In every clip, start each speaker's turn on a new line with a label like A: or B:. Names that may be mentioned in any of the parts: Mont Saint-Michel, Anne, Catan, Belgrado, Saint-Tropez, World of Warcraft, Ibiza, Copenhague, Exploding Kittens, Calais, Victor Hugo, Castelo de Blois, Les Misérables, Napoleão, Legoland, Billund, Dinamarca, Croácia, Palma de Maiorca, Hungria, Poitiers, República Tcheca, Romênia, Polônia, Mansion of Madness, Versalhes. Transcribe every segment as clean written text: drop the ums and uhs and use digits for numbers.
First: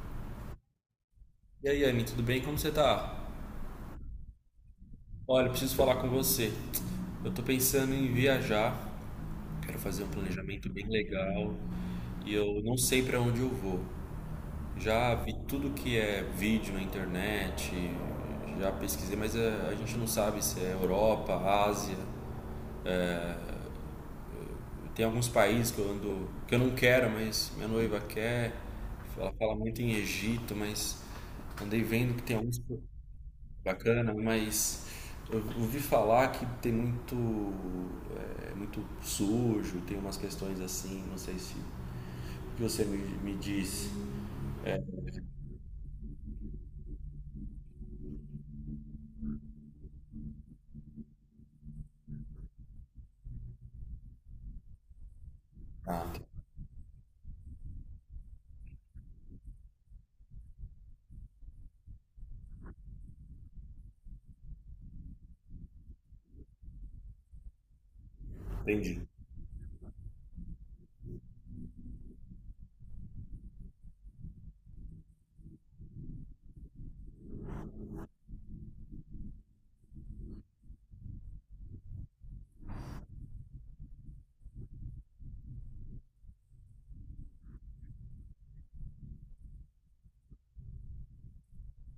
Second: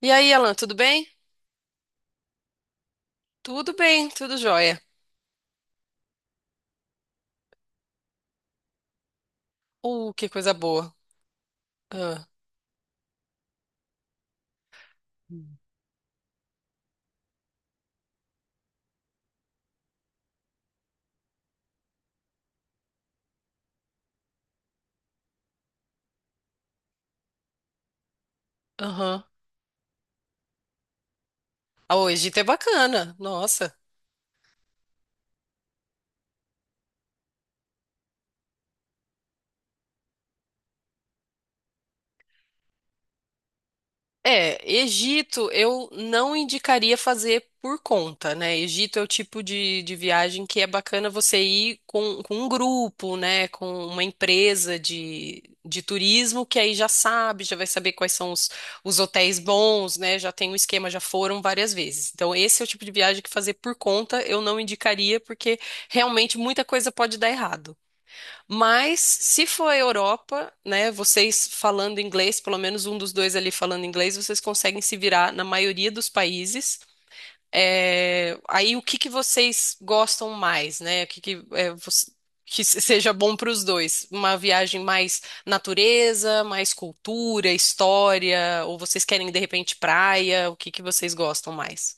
A: E aí, Alan, tudo bem?
B: E aí, Anne, tudo bem? Como você tá?
A: Tudo bem, tudo jóia.
B: Olha, eu preciso falar com você. Eu tô pensando em viajar, quero fazer um
A: Que coisa
B: planejamento bem
A: boa.
B: legal
A: Ah.
B: e eu não sei pra onde eu vou. Já vi tudo que é vídeo na internet, já pesquisei, mas a gente não sabe se é Europa, Ásia. Tem alguns países que eu ando, que eu não quero, mas minha noiva quer.
A: Aham.
B: Ela fala muito em Egito, mas andei
A: Ah,
B: vendo que
A: hoje
B: tem
A: é
B: alguns.
A: bacana. Nossa.
B: Bacana, mas eu ouvi falar que tem muito, muito sujo, tem umas questões assim, não sei se o que você me disse.
A: É, Egito eu não indicaria fazer por conta, né? Egito é o tipo de viagem que é bacana você ir com um grupo, né? Com uma empresa de
B: Ah,
A: turismo que aí já sabe, já vai saber quais são os hotéis bons, né? Já tem um esquema, já foram várias vezes. Então, esse é o tipo de viagem que fazer por conta eu não indicaria, porque realmente muita coisa pode dar errado. Mas
B: entendi.
A: se for a Europa, né, vocês falando inglês, pelo menos um dos dois ali falando inglês, vocês conseguem se virar na maioria dos países. É, aí o que que vocês gostam mais, né? O que que, é, você- que se- seja bom para os dois? Uma viagem mais natureza, mais cultura, história, ou vocês querem de repente praia? O que que vocês gostam mais?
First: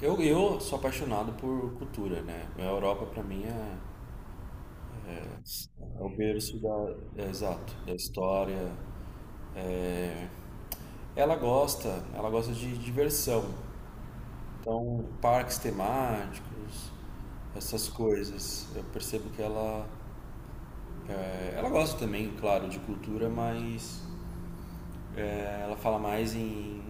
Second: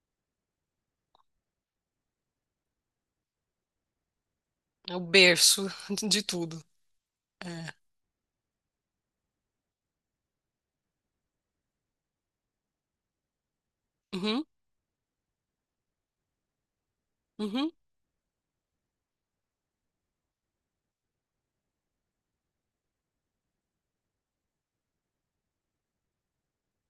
B: Eu sou apaixonado por cultura, né? A Europa pra mim
A: É o berço
B: é o
A: de
B: berço
A: tudo.
B: é, exato, da história. É, ela gosta, ela gosta de diversão.
A: Uhum,
B: Então, parques temáticos,
A: uhum.
B: essas coisas. Eu percebo que ela ela gosta também, claro, de cultura, mas é, ela fala mais em,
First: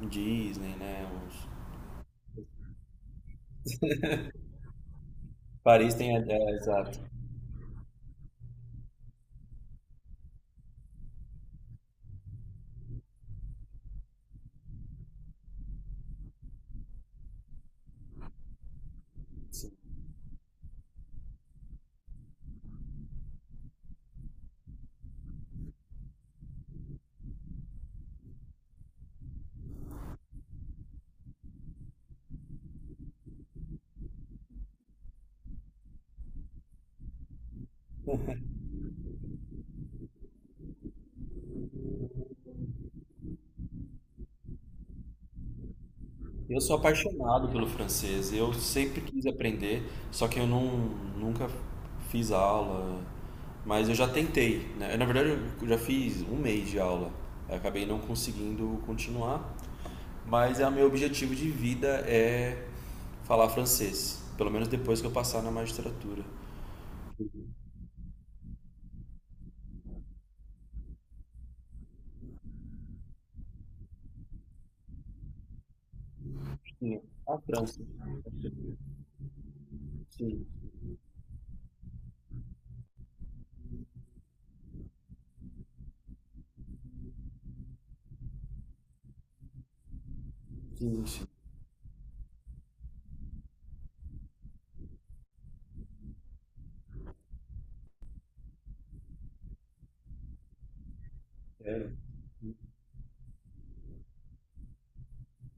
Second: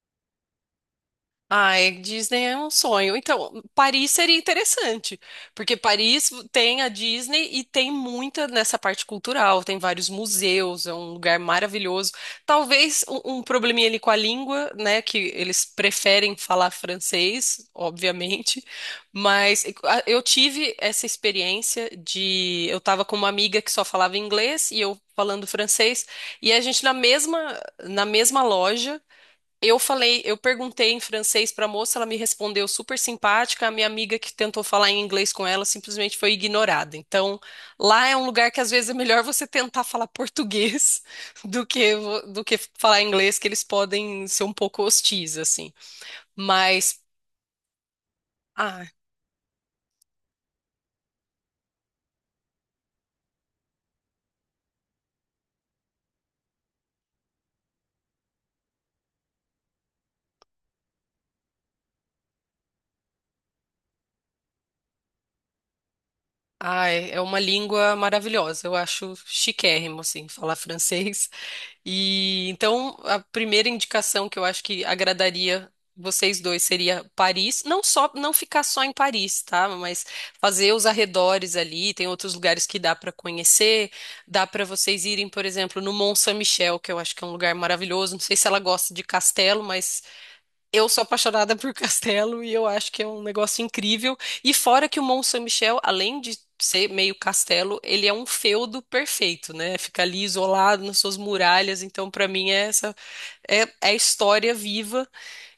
B: em Disney, né?
A: Ai, Disney é um sonho. Então, Paris seria interessante, porque
B: Paris tem.
A: Paris
B: É,
A: tem a
B: exato.
A: Disney e tem muita nessa parte cultural, tem vários museus, é um lugar maravilhoso. Talvez um probleminha ali com a língua, né, que eles preferem falar francês, obviamente, mas
B: Sim.
A: eu tive essa experiência de eu tava com uma amiga que só falava inglês e eu falando francês, e a gente na mesma loja eu falei, eu perguntei em francês pra moça, ela me respondeu super simpática. A minha amiga que tentou falar em inglês com ela simplesmente foi ignorada. Então, lá é um lugar que às vezes é melhor você tentar falar português do que do que falar inglês, que eles podem ser um pouco hostis assim.
B: Eu sou
A: Mas
B: apaixonado pelo francês. Eu
A: ah,
B: sempre quis aprender, só que eu não, nunca fiz aula. Mas eu já tentei, né? Na verdade, eu já fiz um mês de aula. Eu acabei não conseguindo continuar. Mas é o meu objetivo de vida é falar francês. Pelo menos depois que eu passar na magistratura.
A: ai, é uma língua maravilhosa. Eu acho chiquérrimo assim falar francês. E então a primeira indicação que eu acho que agradaria vocês dois
B: Sim,
A: seria
B: a
A: Paris, não
B: França.
A: só não ficar só em Paris, tá? Mas
B: Sim,
A: fazer os arredores ali, tem outros lugares que dá para conhecer, dá para vocês irem, por exemplo, no Mont Saint-Michel, que eu acho que é um lugar maravilhoso. Não sei se ela gosta de castelo, mas eu sou
B: sim, sim.
A: apaixonada por castelo e eu acho que é um negócio incrível. E fora que o Mont Saint-Michel, além de ser meio castelo, ele é um feudo perfeito, né? Fica ali isolado nas suas muralhas. Então, para mim, é essa é, é a história viva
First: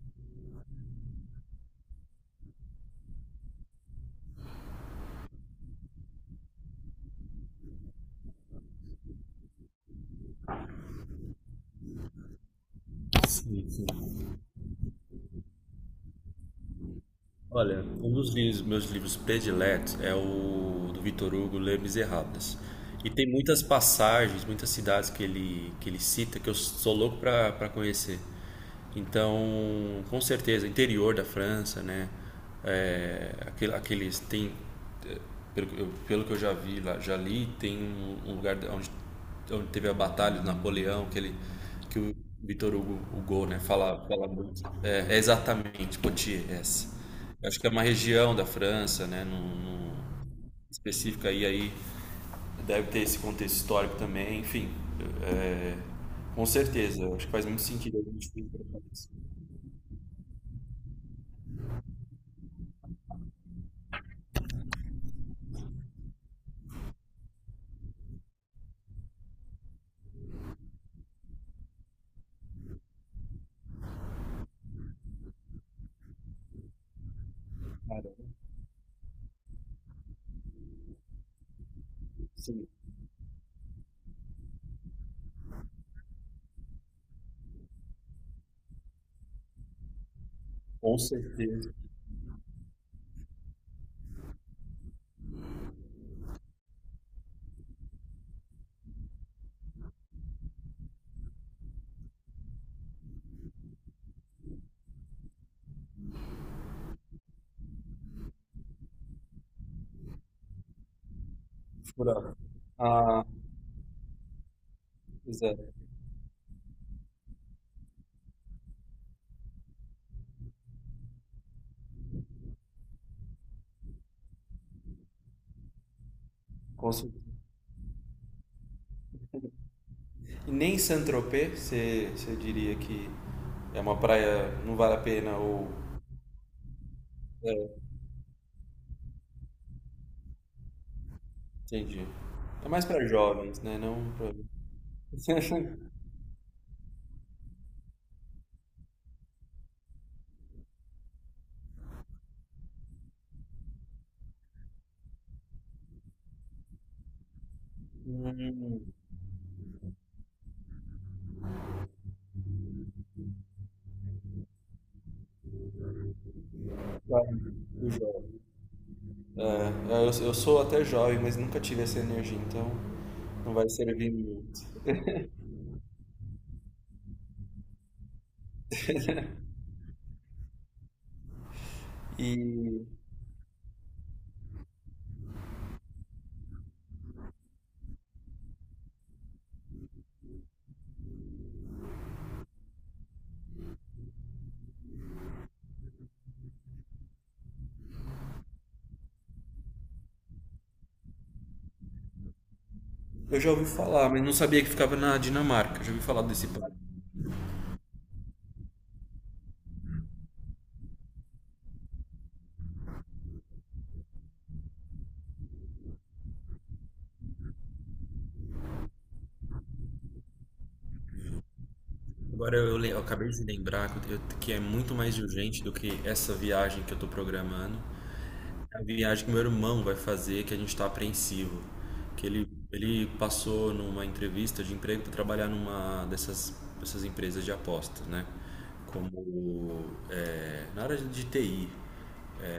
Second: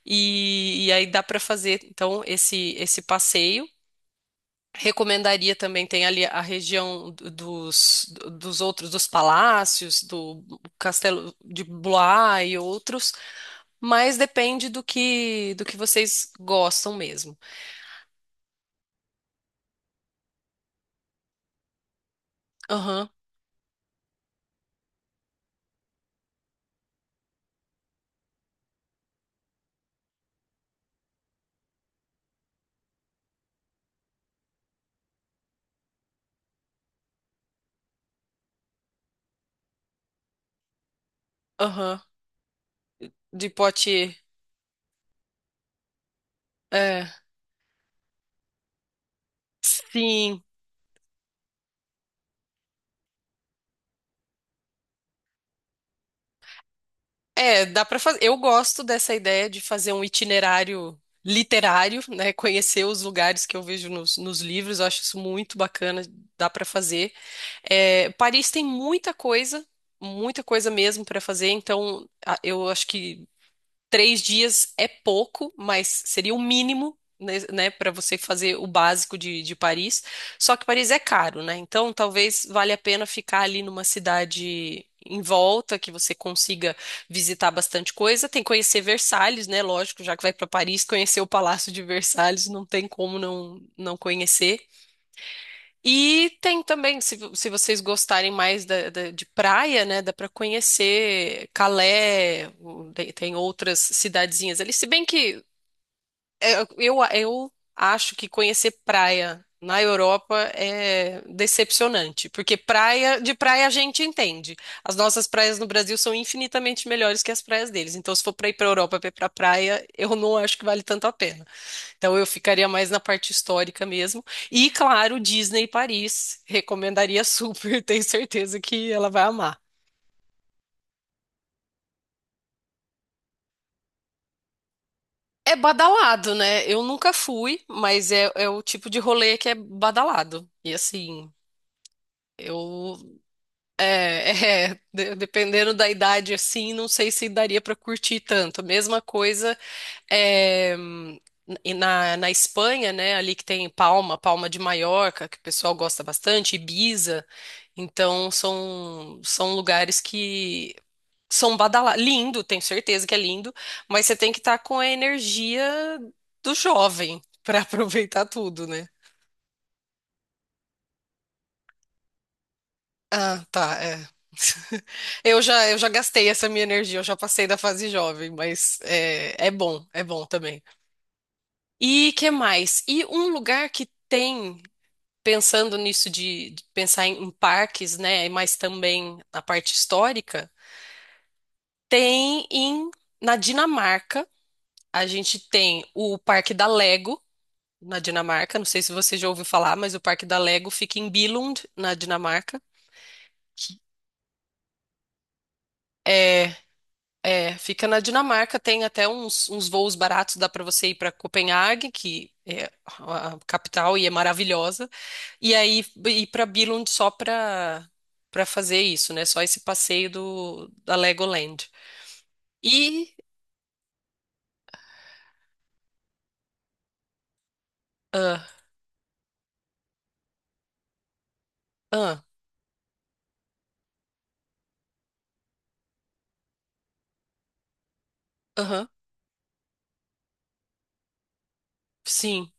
A: e aí dá para fazer então esse passeio. Recomendaria também, tem ali a região dos, dos outros, dos palácios, do Castelo de Blois e outros,
B: Sim.
A: mas depende do que vocês gostam mesmo.
B: Olha, um dos meus livros prediletos é o do Victor Hugo, Les Misérables.
A: Aham,
B: E tem muitas passagens, muitas cidades que ele cita que eu sou louco para conhecer. Então, com certeza, interior da França, né? É, aqueles tem pelo que eu já vi lá, já li, tem um lugar onde, onde teve a batalha do Napoleão, que
A: aham,
B: o Hugo,
A: de
B: né, fala,
A: Poitiers.
B: fala muito. É, é exatamente, Poitiers, essa.
A: É,
B: Eu acho que é uma região da França, né, num-
A: sim.
B: específica aí, aí deve ter esse contexto histórico também, enfim. É, com certeza, eu acho que faz muito
A: É, dá para
B: sentido a
A: fazer.
B: gente
A: Eu
B: ir pra
A: gosto
B: Paris.
A: dessa ideia de fazer um itinerário literário, né? Conhecer os lugares que eu vejo nos livros, eu acho isso muito bacana, dá para fazer. É, Paris tem muita coisa mesmo para fazer, então eu acho que três dias é pouco, mas seria o mínimo, né, para
B: Cara,
A: você fazer o básico de Paris. Só que Paris é caro, né? Então talvez
B: sim,
A: valha a pena ficar ali numa cidade em volta, que você consiga visitar bastante coisa. Tem que conhecer Versalhes, né? Lógico, já que vai para Paris,
B: com
A: conhecer o Palácio
B: certeza.
A: de Versalhes, não tem como não conhecer. E tem também, se vocês gostarem mais de praia, né, dá para conhecer Calais, tem, tem outras cidadezinhas ali. Se bem que é, eu acho que conhecer praia na Europa é decepcionante,
B: Furado.
A: porque praia,
B: Ah,
A: de praia a gente entende. As nossas
B: pois é,
A: praias no Brasil são infinitamente melhores que as praias deles. Então, se for para ir para Europa para ir para praia, eu não acho que vale tanto a pena. Então eu ficaria mais na parte histórica mesmo. E claro, Disney Paris,
B: com
A: recomendaria
B: certeza.
A: super, tenho certeza que ela vai amar.
B: E nem Saint-Tropez, você diria que é uma praia, não vale a pena
A: É
B: ou...
A: badalado, né? Eu nunca fui,
B: É,
A: mas é, é o tipo de rolê que é badalado. E assim,
B: entendi. É mais
A: eu
B: para jovens, né? Não pra...
A: é, é, dependendo da idade assim, não sei se daria pra curtir tanto. Mesma coisa. É, e na Espanha, né, ali que tem Palma, Palma de Maiorca, que o pessoal gosta bastante, Ibiza. Então,
B: Hum,
A: são lugares que são badalados. Lindo, tenho certeza que é lindo, mas você tem que estar com a energia do jovem
B: claro,
A: para
B: do
A: aproveitar
B: jovem.
A: tudo, né?
B: É, eu sou até jovem, mas nunca tive essa energia, então
A: Ah,
B: não vai
A: tá, é.
B: servir muito.
A: Eu já gastei essa minha energia, eu já passei da fase jovem, mas é, é bom também. E que mais?
B: E
A: E um lugar que tem pensando nisso de pensar em parques, né, mas também na parte histórica, tem em na Dinamarca, a gente tem o Parque da Lego na Dinamarca, não sei se você já ouviu falar, mas o Parque da Lego fica em Billund, na Dinamarca.
B: eu já ouvi falar, mas não sabia que ficava na Dinamarca. Já ouvi falar desse
A: É,
B: parque.
A: é, fica na Dinamarca, tem até uns, uns voos baratos, dá para você ir para Copenhague, que é a capital e é maravilhosa. E aí ir para Billund só para fazer isso, né? Só esse passeio do da Legoland.
B: Agora eu,
A: E
B: acabei de lembrar que, eu- que é muito mais urgente do que essa viagem que eu tô programando.
A: ah,
B: A viagem que meu irmão vai fazer, que a gente está apreensivo.
A: ah,
B: Que ele passou numa entrevista de emprego para trabalhar numa dessas, dessas empresas de apostas, né?
A: aham,
B: Como é, na área de TI.
A: sim.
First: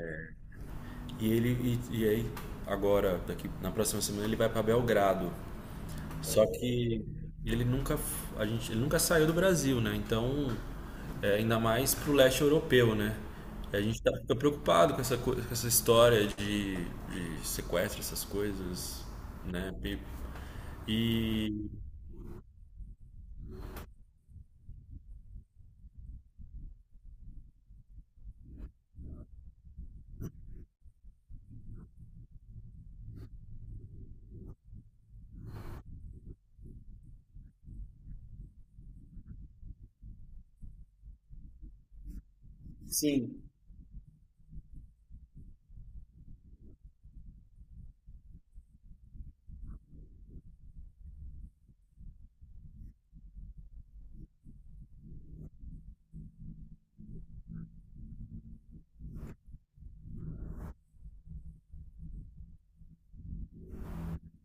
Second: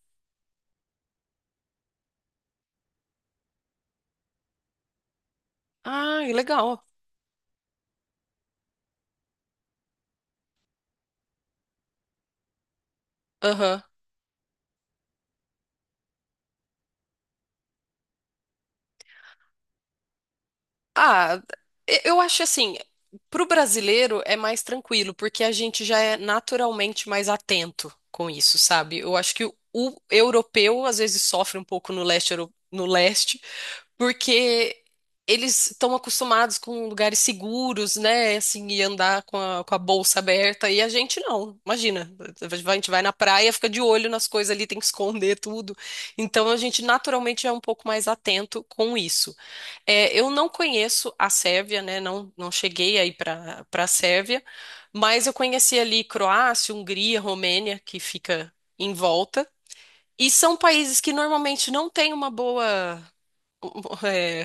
B: E ele e aí agora daqui na próxima semana ele vai para Belgrado,
A: Ah,
B: só
A: legal.
B: que ele nunca, ele nunca saiu do Brasil, né? Então, é, ainda mais pro leste europeu, né?
A: Aham.
B: A gente tá, fica preocupado com essa, com essa história de sequestro, essas coisas, né?
A: Ah,
B: E-
A: eu acho assim, para o brasileiro é mais tranquilo, porque a gente já é naturalmente mais atento com isso, sabe? Eu acho que o europeu às vezes sofre um pouco no no leste porque eles estão acostumados com lugares seguros, né? Assim, e andar com a bolsa aberta, e a gente não. Imagina, a gente vai na praia, fica de olho nas coisas ali, tem que esconder tudo. Então a gente naturalmente é um pouco mais atento com isso. É, eu não conheço a Sérvia, né? Não, não cheguei aí para a Sérvia, mas eu conheci ali Croácia, Hungria, Romênia, que fica em volta. E são países que normalmente não têm uma boa é,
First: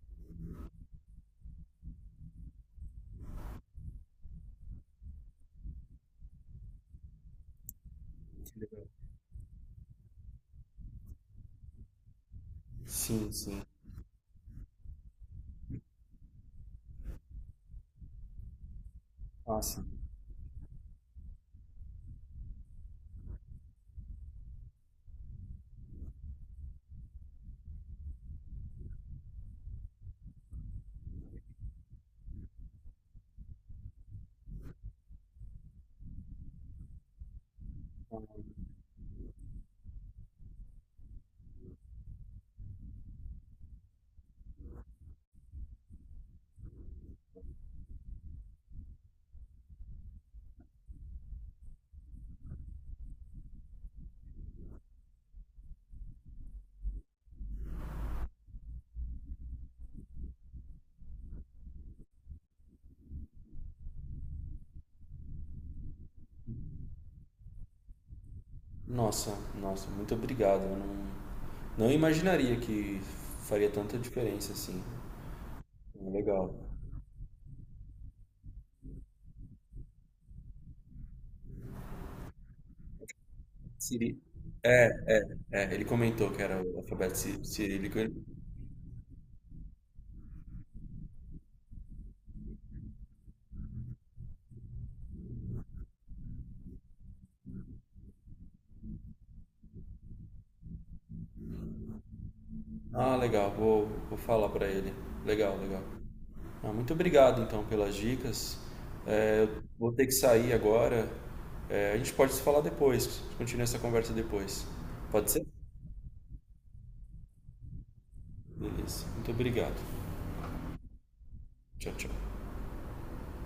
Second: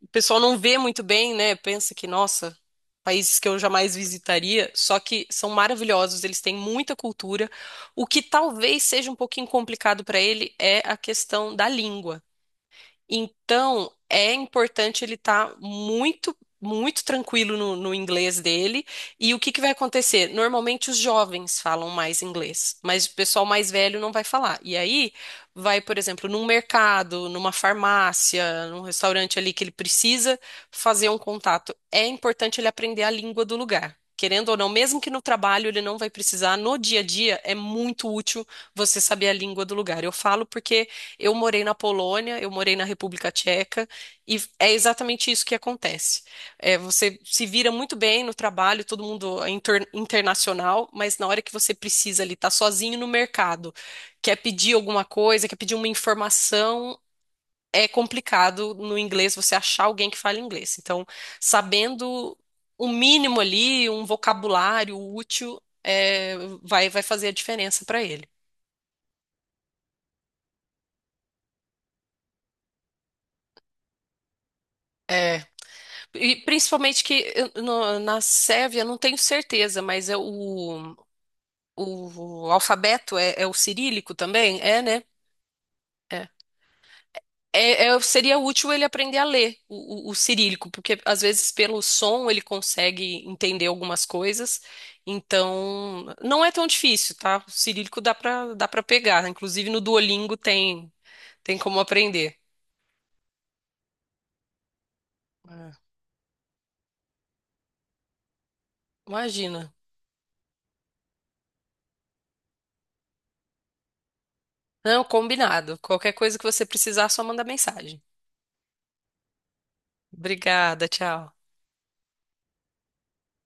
A: o pessoal não vê muito bem, né? Pensa que, nossa, países que eu jamais visitaria, só que são maravilhosos, eles têm muita cultura. O que talvez seja um pouquinho complicado para ele é a questão da língua.
B: Sim, sim.
A: Então, é importante ele estar muito, muito tranquilo no inglês dele. E o que que vai
B: Nossa,
A: acontecer? Normalmente os jovens falam mais inglês, mas o pessoal mais velho não vai falar. E aí vai, por exemplo, num mercado, numa farmácia, num restaurante ali que ele precisa fazer um contato. É importante ele aprender a língua do lugar. Querendo ou não, mesmo que no trabalho ele não vai precisar, no dia a dia é muito útil você saber a língua do lugar. Eu falo porque eu morei na Polônia, eu morei na República Tcheca, e é exatamente isso que acontece. É, você se vira muito bem no trabalho, todo mundo é internacional, mas na hora que você precisa ali, tá sozinho no mercado, quer pedir alguma coisa, quer pedir uma informação, é complicado no inglês você achar alguém que fale inglês. Então, sabendo o mínimo ali, um vocabulário útil, é, vai, vai fazer a diferença para ele.
B: nossa, nossa, muito obrigado. Eu não, não imaginaria que faria tanta diferença assim.
A: E
B: Legal.
A: principalmente que na Sérvia, eu não tenho certeza, mas é o alfabeto é, é o cirílico
B: Siri.
A: também? É, né?
B: É, ele
A: É.
B: comentou que era o alfabeto cirílico.
A: Seria útil ele aprender a ler o cirílico, porque às vezes pelo som ele consegue entender algumas coisas. Então, não é tão difícil, tá? O cirílico dá para pegar. Inclusive no Duolingo tem, tem como aprender.
B: Ah, legal. Vou, vou falar para ele. Legal, legal.
A: É.
B: Ah, muito obrigado então pelas dicas. É, eu
A: Imagina.
B: vou ter que sair agora. É, a gente pode se falar depois. Continua essa conversa depois.
A: Não,
B: Pode ser?
A: combinado. Qualquer coisa que você precisar, só manda mensagem.
B: Beleza. Muito obrigado.
A: Obrigada, tchau.
B: Tchau, tchau.